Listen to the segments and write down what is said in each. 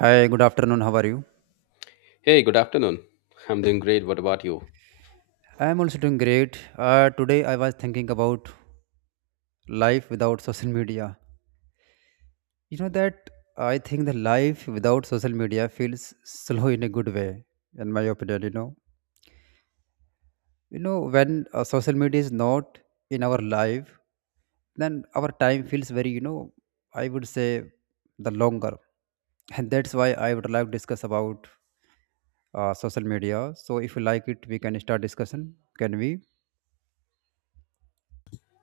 Hi, good afternoon. How are you? Hey, good afternoon. I'm doing great. What about you? I am also doing great. Today I was thinking about life without social media. You know that I think the life without social media feels slow in a good way, in my opinion. You know, when social media is not in our life, then our time feels very, I would say, the longer, and that's why I would like to discuss about social media. So if you like it, we can start discussion. Can we?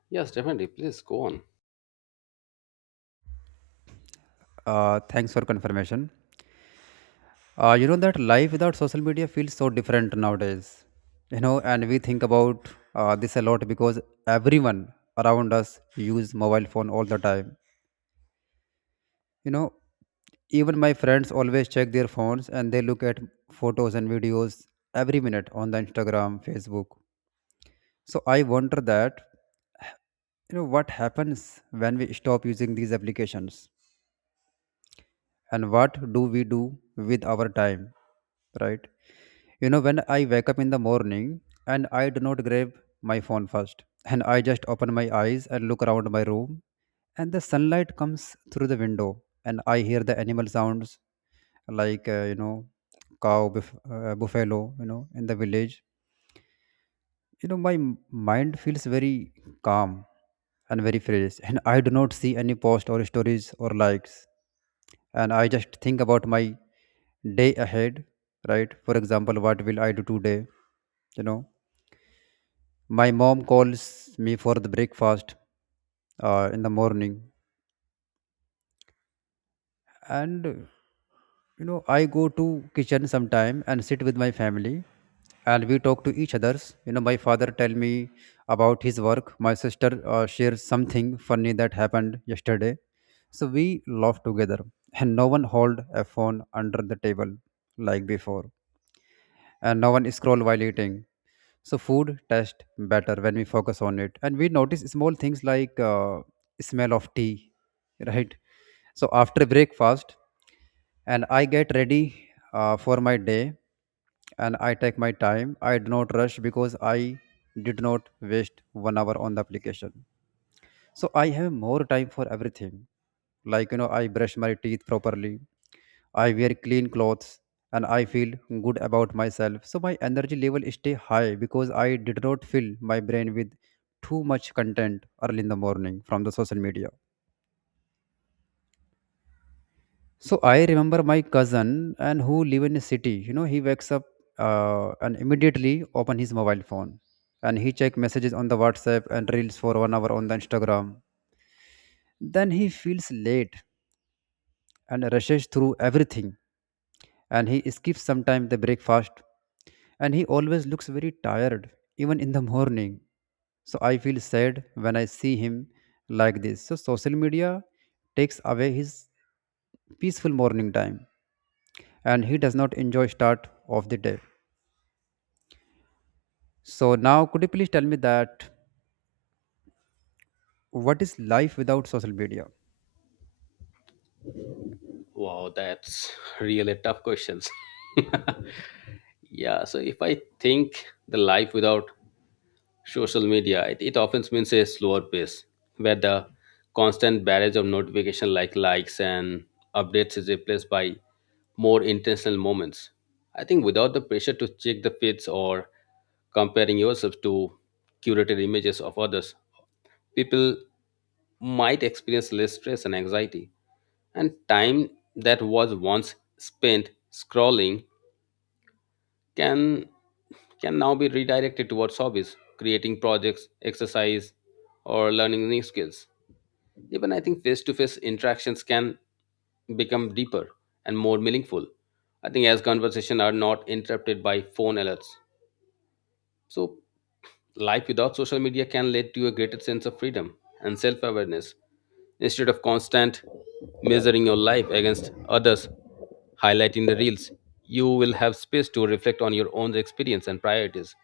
Yes, definitely. Please go on. Thanks for confirmation. You know that life without social media feels so different nowadays. You know, and we think about this a lot because everyone around us use mobile phone all the time. You know, even my friends always check their phones and they look at photos and videos every minute on the Instagram, Facebook. So I wonder that you know what happens when we stop using these applications and what do we do with our time, right? You know, when I wake up in the morning and I do not grab my phone first, and I just open my eyes and look around my room, and the sunlight comes through the window, and I hear the animal sounds, like you know, buffalo, you know, in the village. You know, my mind feels very calm and very fresh, and I do not see any post or stories or likes, and I just think about my day ahead, right? For example, what will I do today? You know, my mom calls me for the breakfast in the morning, and you know, I go to kitchen sometime and sit with my family, and we talk to each others. You know, my father tell me about his work. My sister shares something funny that happened yesterday, so we laugh together, and no one hold a phone under the table like before, and no one scroll while eating. So food tastes better when we focus on it, and we notice small things like smell of tea, right? So after breakfast, and I get ready for my day, and I take my time. I do not rush because I did not waste 1 hour on the application, so I have more time for everything, like you know, I brush my teeth properly, I wear clean clothes, and I feel good about myself. So my energy level stay high because I did not fill my brain with too much content early in the morning from the social media. So I remember my cousin, and who live in a city. You know, he wakes up and immediately open his mobile phone, and he check messages on the WhatsApp and reels for 1 hour on the Instagram. Then he feels late and rushes through everything, and he skips sometimes the breakfast, and he always looks very tired even in the morning. So I feel sad when I see him like this. So social media takes away his peaceful morning time, and he does not enjoy start of the day. So now, could you please tell me that what is life without social media? Wow, that's really tough questions. Yeah, so if I think the life without social media, it often means a slower pace where the constant barrage of notification like likes and updates is replaced by more intentional moments. I think without the pressure to check the feeds or comparing yourself to curated images of others, people might experience less stress and anxiety. And time that was once spent scrolling can can now be redirected towards hobbies, creating projects, exercise, or learning new skills. Even I think face-to-face interactions can become deeper and more meaningful. I think as conversation are not interrupted by phone alerts. So life without social media can lead to a greater sense of freedom and self awareness. Instead of constant measuring your life against others, highlighting the reels, you will have space to reflect on your own experience and priorities.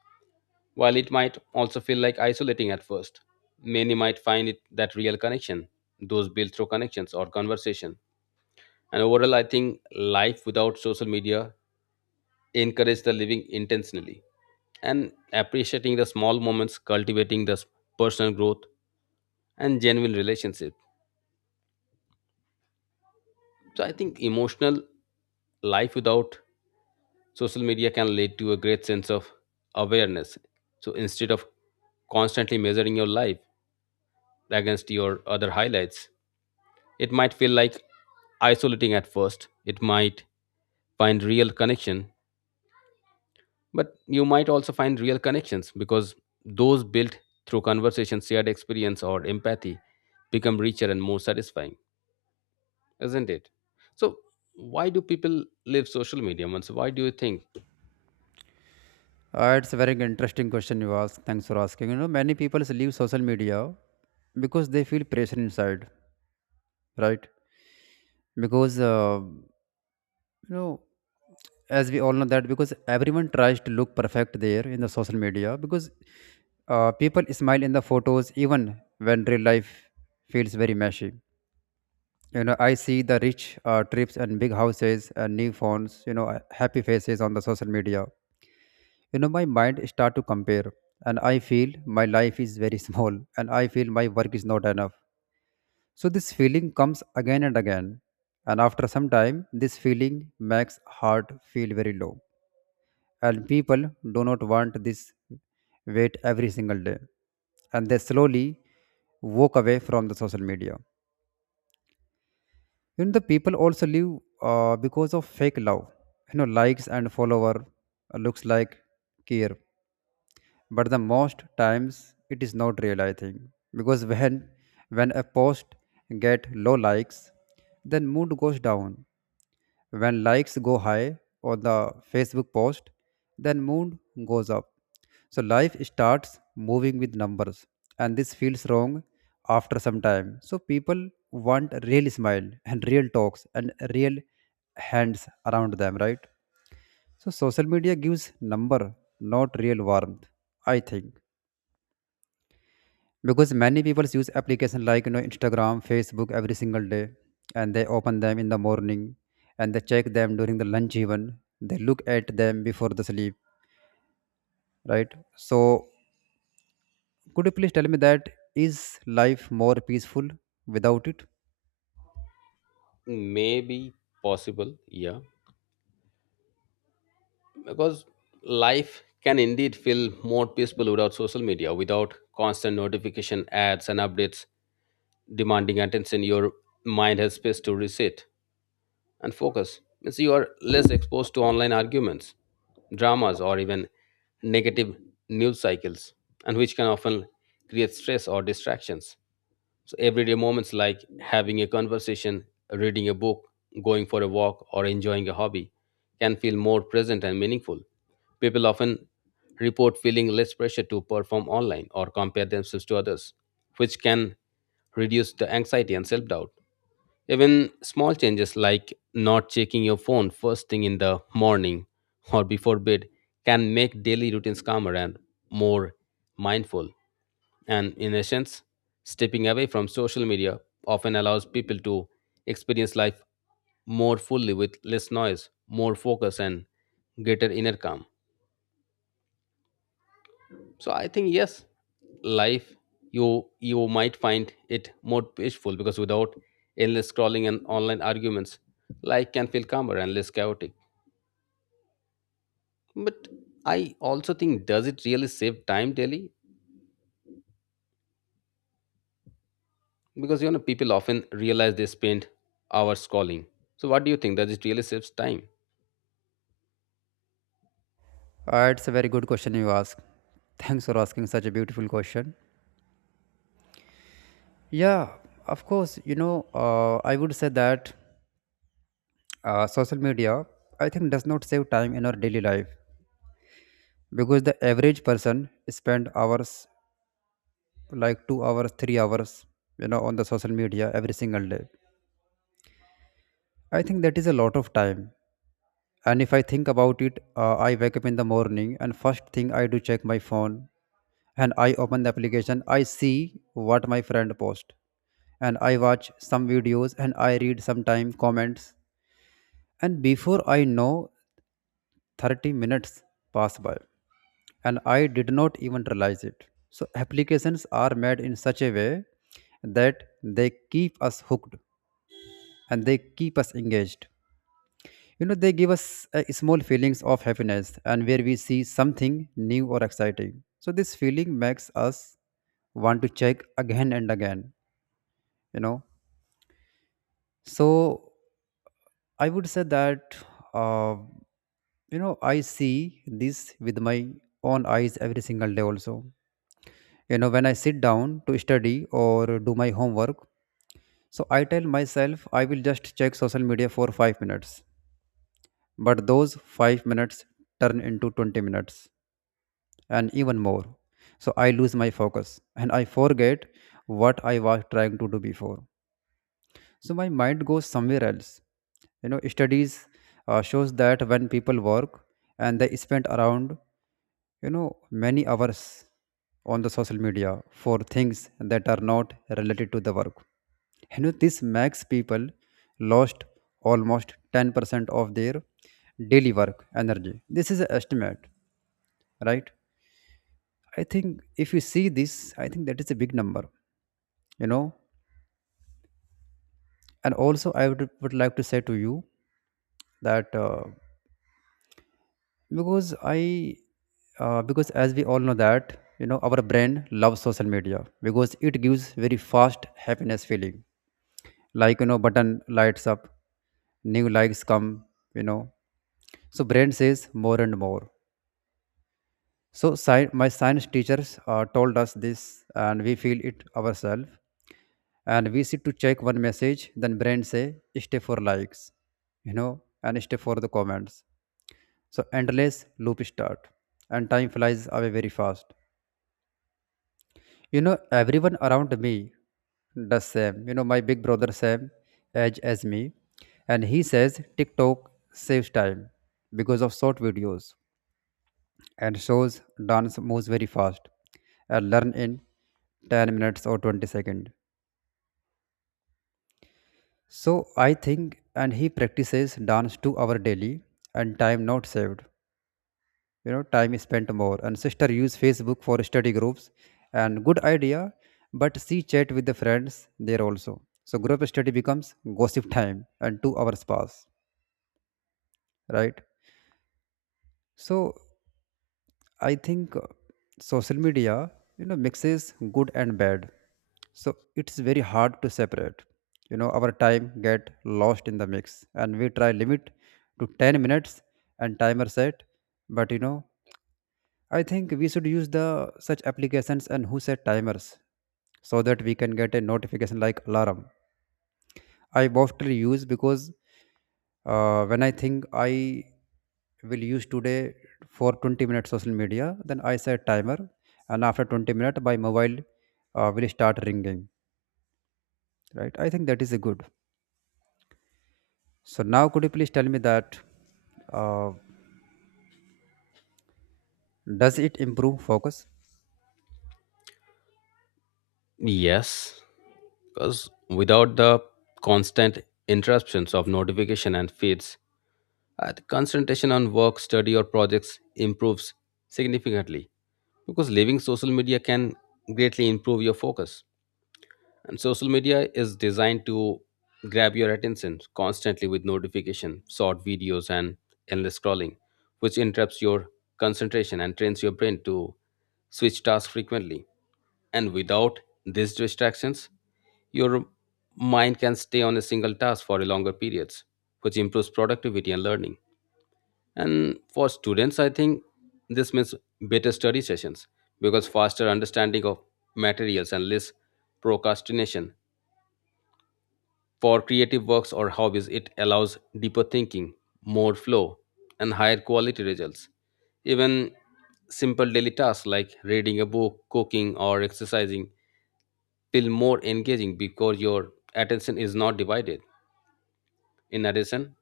While it might also feel like isolating at first, many might find it that real connection, those built through connections or conversation. And overall, I think life without social media encourage the living intentionally and appreciating the small moments, cultivating the personal growth and genuine relationship. So I think emotional life without social media can lead to a great sense of awareness. So instead of constantly measuring your life against your other highlights, it might feel like isolating at first. It might find real connection. But you might also find real connections because those built through conversation, shared experience, or empathy become richer and more satisfying, isn't it? So, why do people leave social media? Once, why do you think? It's a very interesting question you ask. Thanks for asking. You know, many people leave social media because they feel pressure inside, right? Because you know, as we all know that, because everyone tries to look perfect there in the social media, because people smile in the photos even when real life feels very messy. You know, I see the rich trips and big houses and new phones, you know, happy faces on the social media. You know, my mind start to compare, and I feel my life is very small, and I feel my work is not enough. So this feeling comes again and again, and after some time, this feeling makes heart feel very low. And people do not want this weight every single day, and they slowly walk away from the social media. You know, the people also live because of fake love. You know, likes and follower looks like care, but the most times it is not real. I think because when a post get low likes, then mood goes down. When likes go high on the Facebook post, then mood goes up. So life starts moving with numbers, and this feels wrong after some time. So people want real smile and real talks and real hands around them, right? So social media gives number, not real warmth, I think, because many people use application like you know, Instagram, Facebook every single day, and they open them in the morning, and they check them during the lunch, even they look at them before the sleep, right? So could you please tell me that is life more peaceful without it? Maybe possible, yeah, because life can indeed feel more peaceful without social media, without constant notification ads and updates demanding attention. Your mind has space to reset, and focus means you are less exposed to online arguments, dramas, or even negative news cycles, and which can often create stress or distractions. So, everyday moments like having a conversation, reading a book, going for a walk, or enjoying a hobby can feel more present and meaningful. People often report feeling less pressure to perform online or compare themselves to others, which can reduce the anxiety and self doubt. Even small changes like not checking your phone first thing in the morning or before bed can make daily routines calmer and more mindful. And in essence, stepping away from social media often allows people to experience life more fully with less noise, more focus, and greater inner calm. So I think yes, life, you you might find it more peaceful because without endless scrolling and online arguments life can feel calmer and less chaotic. But I also think, does it really save time daily? Because you know people often realize they spend hours scrolling. So what do you think, does it really saves time? It's a very good question you ask. Thanks for asking such a beautiful question. Yeah, of course, you know, I would say that social media, I think, does not save time in our daily life, because the average person spend hours, like 2 hours, 3 hours, you know, on the social media every single day. I think that is a lot of time. And if I think about it, I wake up in the morning, and first thing I do, check my phone, and I open the application, I see what my friend post, and I watch some videos, and I read sometime comments, and before I know, 30 minutes pass by, and I did not even realize it. So applications are made in such a way that they keep us hooked and they keep us engaged. You know, they give us small feelings of happiness and where we see something new or exciting. So this feeling makes us want to check again and again. You know, so I would say that uh, you know, I see this with my own eyes every single day also. You know, when I sit down to study or do my homework, so I tell myself I will just check social media for 5 minutes, but those 5 minutes turn into 20 minutes and even more. So I lose my focus, and I forget what I was trying to do before. So my mind goes somewhere else. You know, studies shows that when people work and they spend around, you know, many hours on the social media for things that are not related to the work, you know, this makes people lost almost 10% of their daily work energy. This is an estimate, right? I think if you see this, I think that is a big number. You know, and also I would like to say to you that because i because as we all know that, you know, our brain loves social media because it gives very fast happiness feeling, like you know, button lights up, new likes come, you know. So brain says more and more. So my science teachers told us this, and we feel it ourselves, and we sit to check one message, then brain say stay for likes, you know, and stay for the comments. So endless loop start, and time flies away very fast. You know, everyone around me does same. You know, my big brother same age as me, and he says TikTok saves time because of short videos and shows dance moves very fast and learn in 10 minutes or 20 seconds. So I think, and he practices dance 2-hour daily, and time not saved. You know, time is spent more. And sister use Facebook for study groups, and good idea, but she chat with the friends there also, so group study becomes gossip time and 2 hours pass, right? So I think social media, you know, mixes good and bad, so it's very hard to separate. You know, our time get lost in the mix, and we try limit to 10 minutes and timer set, but you know, I think we should use the such applications and who set timers so that we can get a notification like alarm. I mostly use because when I think I will use today for 20 minutes social media, then I set timer, and after 20 minutes, my mobile will start ringing. Right? I think that is a good. So now, could you please tell me that uh, does it improve focus? Yes, because without the constant interruptions of notification and feeds the concentration on work study or projects improves significantly, because leaving social media can greatly improve your focus. And social media is designed to grab your attention constantly with notification short videos and endless scrolling, which interrupts your concentration and trains your brain to switch tasks frequently. And without these distractions your mind can stay on a single task for a longer periods, which improves productivity and learning. And for students, I think this means better study sessions because faster understanding of materials and less procrastination. For creative works or hobbies, it allows deeper thinking, more flow, and higher quality results. Even simple daily tasks like reading a book, cooking, or exercising feel more engaging because your attention is not divided. In addition,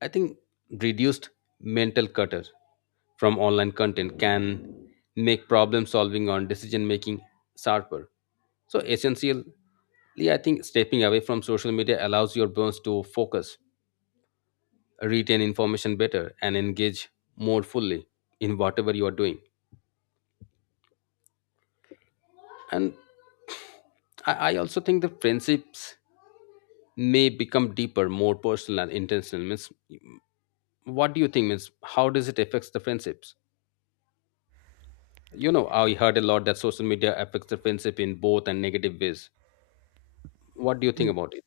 I think reduced mental clutter from online content can make problem solving on decision making sharper. So essentially, I think stepping away from social media allows your brains to focus, retain information better, and engage more fully in whatever you are doing. And I also think the friendships may become deeper, more personal and intentional. Means, what do you think? Means, how does it affect the friendships? You know, I heard a lot that social media affects the friendship in both and negative ways. What do you think about it?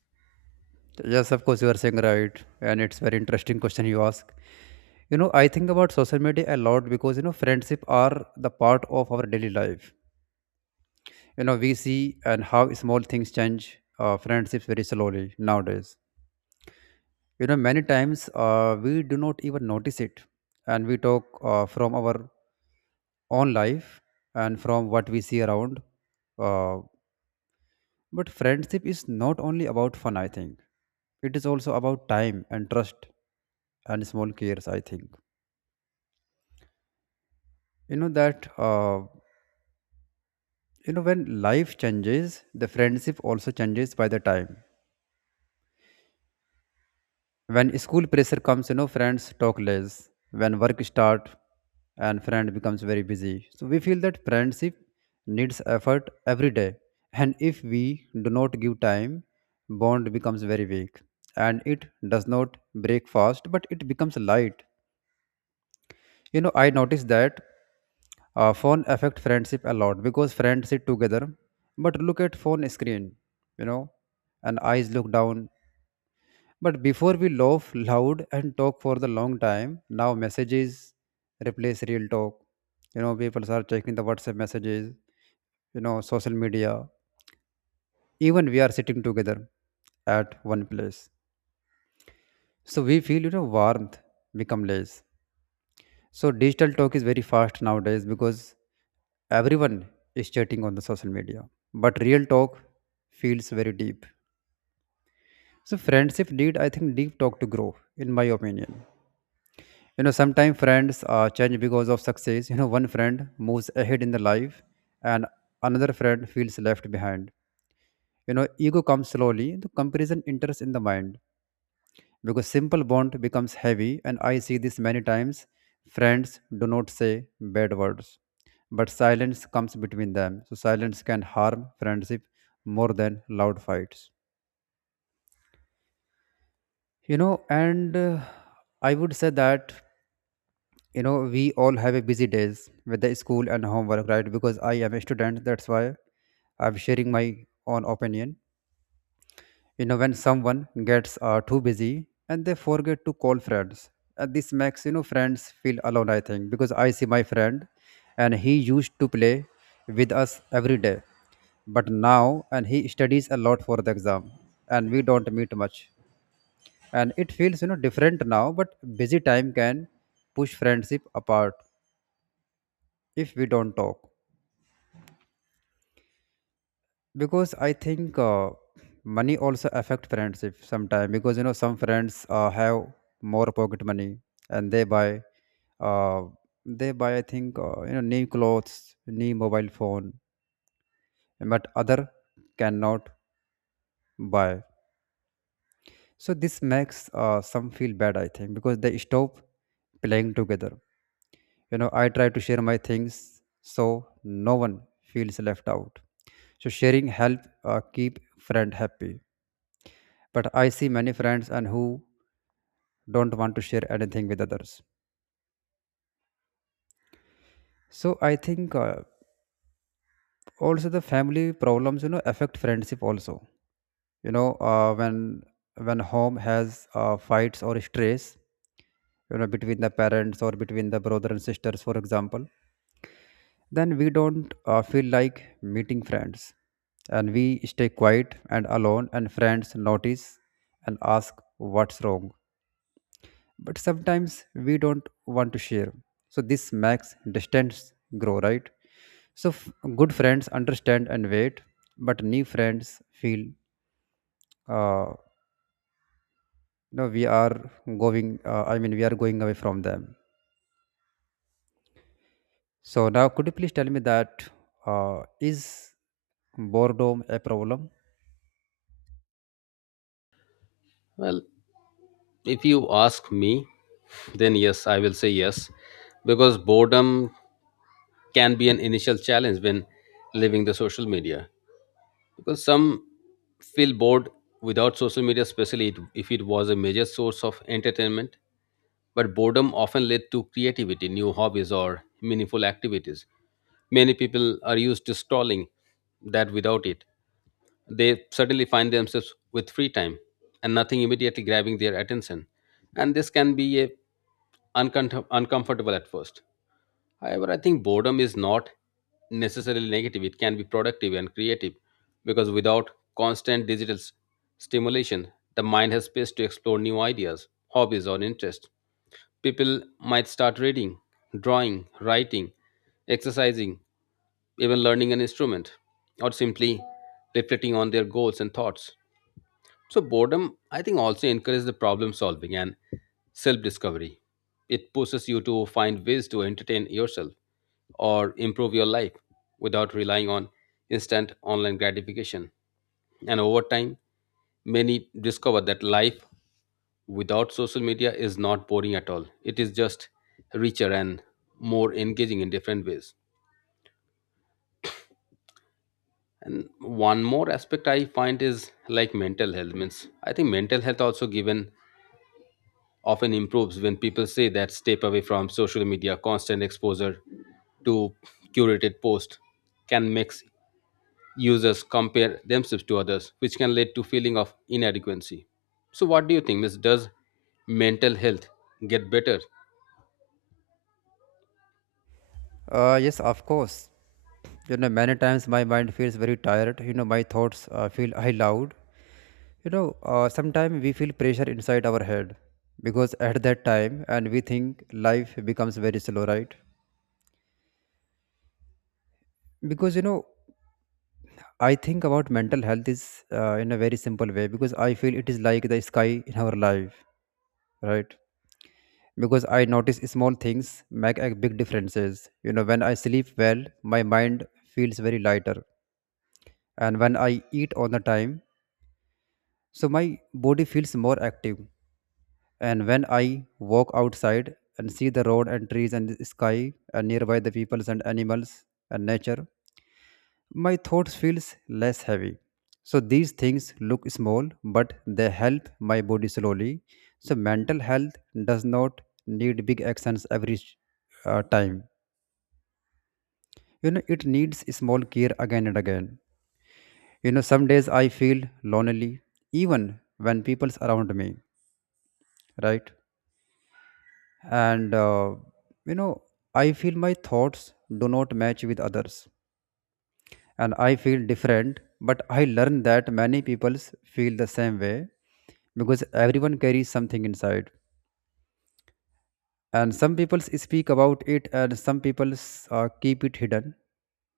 Yes, of course, you are saying right, and it's very interesting question you ask. You know, I think about social media a lot because you know, friendship are the part of our daily life. You know, we see and how small things change friendships very slowly nowadays. You know, many times we do not even notice it, and we talk from our own life and from what we see around. Uh, But friendship is not only about fun, I think. It is also about time and trust and small cares, I think. You know that, uh, when life changes, the friendship also changes by the time. When school pressure comes, you know, friends talk less. When work start and friend becomes very busy, so we feel that friendship needs effort every day, and if we do not give time, bond becomes very weak, and it does not break fast, but it becomes light. You know, I noticed that phone affect friendship a lot because friends sit together but look at phone screen, you know, and eyes look down. But before we laugh loud and talk for the long time, now messages replace real talk. You know, people are checking the WhatsApp messages, you know, social media. Even we are sitting together at one place. So we feel, you know, warmth become less. So digital talk is very fast nowadays because everyone is chatting on the social media. But real talk feels very deep. So friendship need, I think, deep talk to grow, in my opinion. You know, sometimes friends change because of success. You know, one friend moves ahead in the life, and another friend feels left behind. You know, ego comes slowly, the comparison enters in the mind, because simple bond becomes heavy, and I see this many times. Friends do not say bad words, but silence comes between them. So silence can harm friendship more than loud fights, you know. And I would say that, you know, we all have a busy days with the school and homework, right? Because I am a student, that's why I'm sharing my own opinion. You know, when someone gets too busy and they forget to call friends, and this makes, you know, friends feel alone, I think. Because I see my friend, and he used to play with us every day, but now and he studies a lot for the exam, and we don't meet much, and it feels, you know, different now. But busy time can push friendship apart if we don't talk. Because I think, money also affect friendship sometimes. Because, you know, some friends have more pocket money, and they buy uh, they buy, I think, you know, new clothes, new mobile phone, but other cannot buy. So this makes, some feel bad, I think, because they stop playing together. You know, I try to share my things, so no one feels left out. So sharing help keep friend happy. But I see many friends and who don't want to share anything with others. So I think, also the family problems, you know, affect friendship also. You know, when home has fights or stress, you know, between the parents or between the brother and sisters, for example, then we don't feel like meeting friends, and we stay quiet and alone, and friends notice and ask what's wrong. But sometimes we don't want to share, so this makes distance grow, right? so f- Good friends understand and wait, but new friends feel uh, no, we are going I mean we are going away from them. So now could you please tell me that, is boredom a problem? Well, if you ask me, then yes, I will say yes, because boredom can be an initial challenge when leaving the social media. Because some feel bored without social media, especially if it was a major source of entertainment. But boredom often led to creativity, new hobbies, or meaningful activities. Many people are used to stalling that without it. They suddenly find themselves with free time and nothing immediately grabbing their attention. And this can be a uncomfortable at first. However, I think boredom is not necessarily negative. It can be productive and creative because without constant digital stimulation, the mind has space to explore new ideas, hobbies, or interests. People might start reading, drawing, writing, exercising, even learning an instrument or simply reflecting on their goals and thoughts. So, boredom, I think, also encourages the problem solving and self discovery. It pushes you to find ways to entertain yourself or improve your life without relying on instant online gratification. And over time, many discover that life without social media is not boring at all. It is just richer and more engaging in different ways. And one more aspect I find is like mental health. Means, I think mental health also given often improves when people say that step away from social media. Constant exposure to curated posts can make users compare themselves to others, which can lead to feeling of inadequacy. So what do you think, miss, does mental health get better? Yes, of course. You know, many times my mind feels very tired. You know, my thoughts feel high loud. You know, sometimes we feel pressure inside our head, because at that time, and we think life becomes very slow, right? Because, you know, I think about mental health is in a very simple way, because I feel it is like the sky in our life, right? Because I notice small things make a big differences. You know, when I sleep well, my mind feels very lighter, and when I eat on the time, so my body feels more active. And when I walk outside and see the road and trees and the sky and nearby the peoples and animals and nature, my thoughts feels less heavy. So these things look small, but they help my body slowly. So mental health does not need big actions every time. You know, it needs small care again and again. You know, some days I feel lonely, even when people's around me, right? and you know, I feel my thoughts do not match with others, and I feel different, but I learn that many people feel the same way, because everyone carries something inside, and some people speak about it, and some people keep it hidden.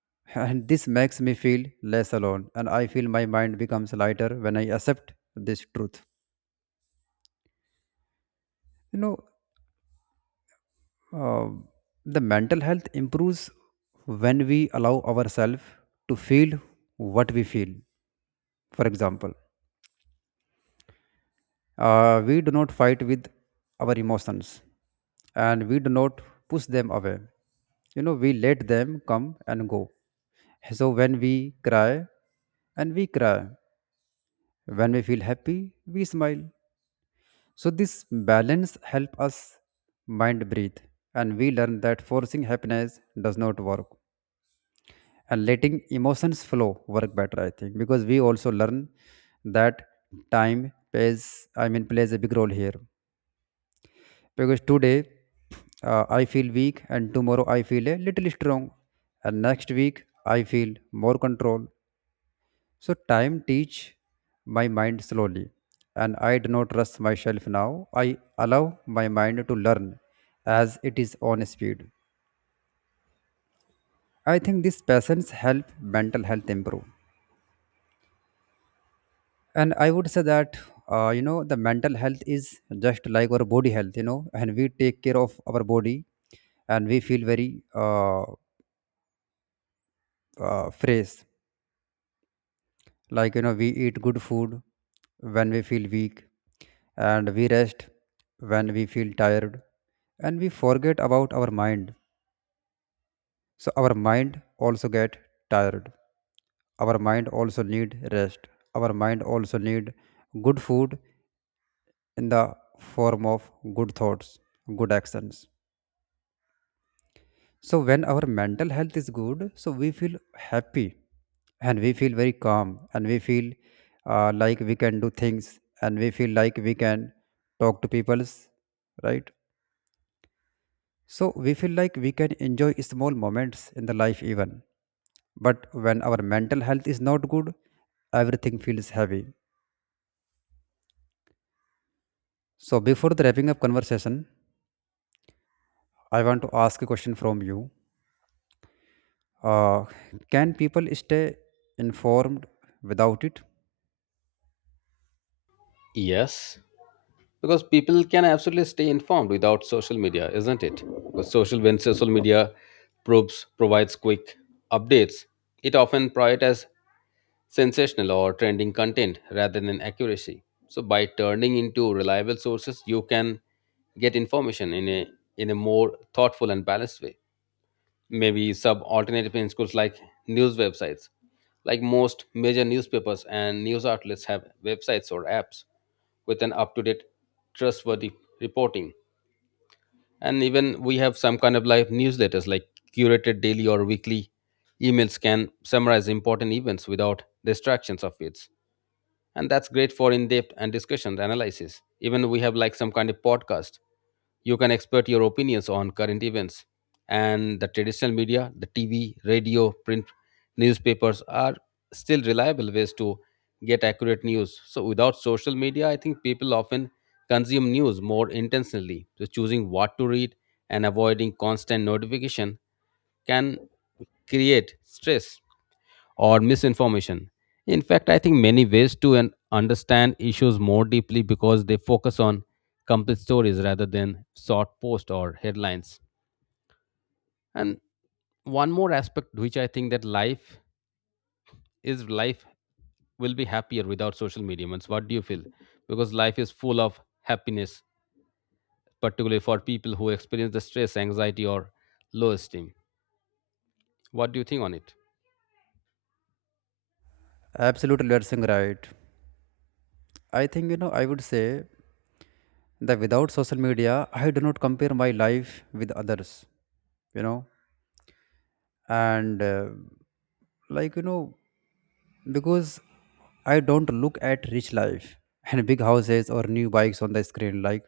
And this makes me feel less alone, and I feel my mind becomes lighter when I accept this truth, you know. Uh, the mental health improves when we allow ourselves to feel what we feel. For example, we do not fight with our emotions, and we do not push them away. You know, we let them come and go. So when we cry, and we cry. When we feel happy, we smile. So this balance help us mind breathe, and we learn that forcing happiness does not work. And letting emotions flow work better, I think. Because we also learn that time plays, plays a big role here. Because today, I feel weak, and tomorrow I feel a little strong, and next week I feel more control. So time teach my mind slowly, and I do not trust myself now. I allow my mind to learn as it is on speed. I think this patience help mental health improve. And I would say that, you know, the mental health is just like our body health, you know. And we take care of our body, and we feel very fresh, like, you know, we eat good food when we feel weak, and we rest when we feel tired, and we forget about our mind. So our mind also get tired. Our mind also need rest. Our mind also need good food in the form of good thoughts, good actions. So when our mental health is good, so we feel happy, and we feel very calm, and we feel like we can do things, and we feel like we can talk to people's, right? So we feel like we can enjoy small moments in the life even. But when our mental health is not good, everything feels heavy. So before the wrapping up conversation, I want to ask a question from you. Uh, can people stay informed without it? Yes, because people can absolutely stay informed without social media, isn't it? Because social, when social media probes provides quick updates, it often prioritizes sensational or trending content rather than accuracy. So by turning into reliable sources you can get information in a, in a more thoughtful and balanced way. Maybe sub alternative in schools like news websites, like most major newspapers and news outlets have websites or apps with an up-to-date trustworthy reporting. And even we have some kind of live newsletters like curated daily or weekly emails can summarize important events without distractions of it, and that's great for in-depth and discussion analysis. Even we have like some kind of podcast, you can expert your opinions on current events. And the traditional media, the TV, radio, print, newspapers are still reliable ways to get accurate news. So without social media, I think people often consume news more intentionally. So choosing what to read and avoiding constant notification can create stress or misinformation. In fact, I think many ways to understand issues more deeply because they focus on complete stories rather than short posts or headlines. And one more aspect which I think, that life is, life will be happier without social media. Means, what do you feel? Because life is full of happiness, particularly for people who experience the stress, anxiety, or low esteem. What do you think on it? Absolutely, you're saying right. I think, you know, I would say that without social media, I do not compare my life with others, you know, and like, you know, because I don't look at rich life and big houses or new bikes on the screen. Like,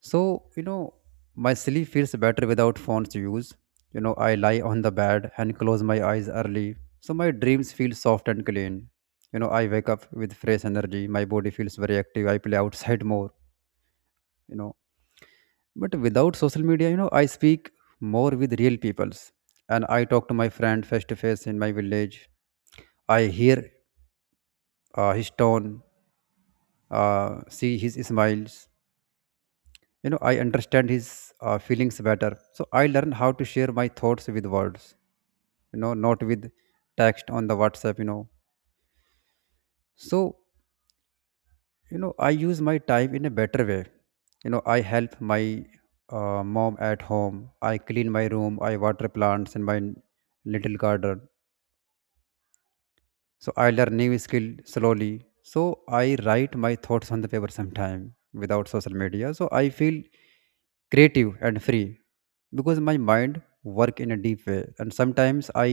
so, you know, my sleep feels better without phone's use. You know, I lie on the bed and close my eyes early. So my dreams feel soft and clean. You know, I wake up with fresh energy. My body feels very active. I play outside more, you know. But without social media, you know, I speak more with real peoples. And I talk to my friend face to face in my village. I hear his tone, see his smiles. You know, I understand his feelings better. So I learn how to share my thoughts with words, you know, not with text on the WhatsApp, you know. So, you know, I use my time in a better way. You know, I help my mom at home. I clean my room, I water plants in my little garden. So I learn new skill slowly. So I write my thoughts on the paper sometime without social media, so I feel creative and free, because my mind work in a deep way. And sometimes I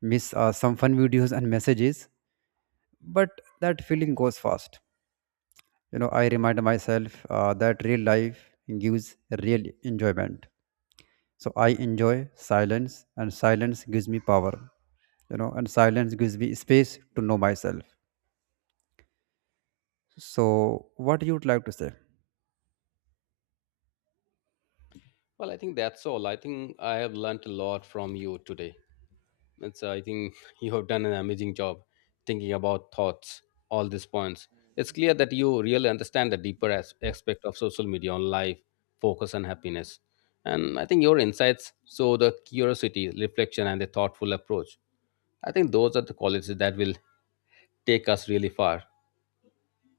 miss some fun videos and messages, but that feeling goes fast. You know, I remind myself that real life gives real enjoyment. So I enjoy silence, and silence gives me power, you know, and silence gives me space to know myself. So, what you would like to say? Well, I think that's all. I think I have learnt a lot from you today. It's, I think you have done an amazing job thinking about thoughts, all these points. It's clear that you really understand the deeper aspect of social media on life, focus, and happiness. And I think your insights show the curiosity, reflection, and a thoughtful approach. I think those are the qualities that will take us really far.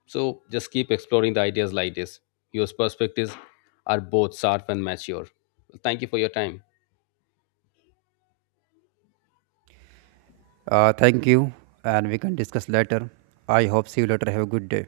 So just keep exploring the ideas like this. Your perspectives are both sharp and mature. Thank you for your time. Thank you, and we can discuss later. I hope see you later. Have a good day.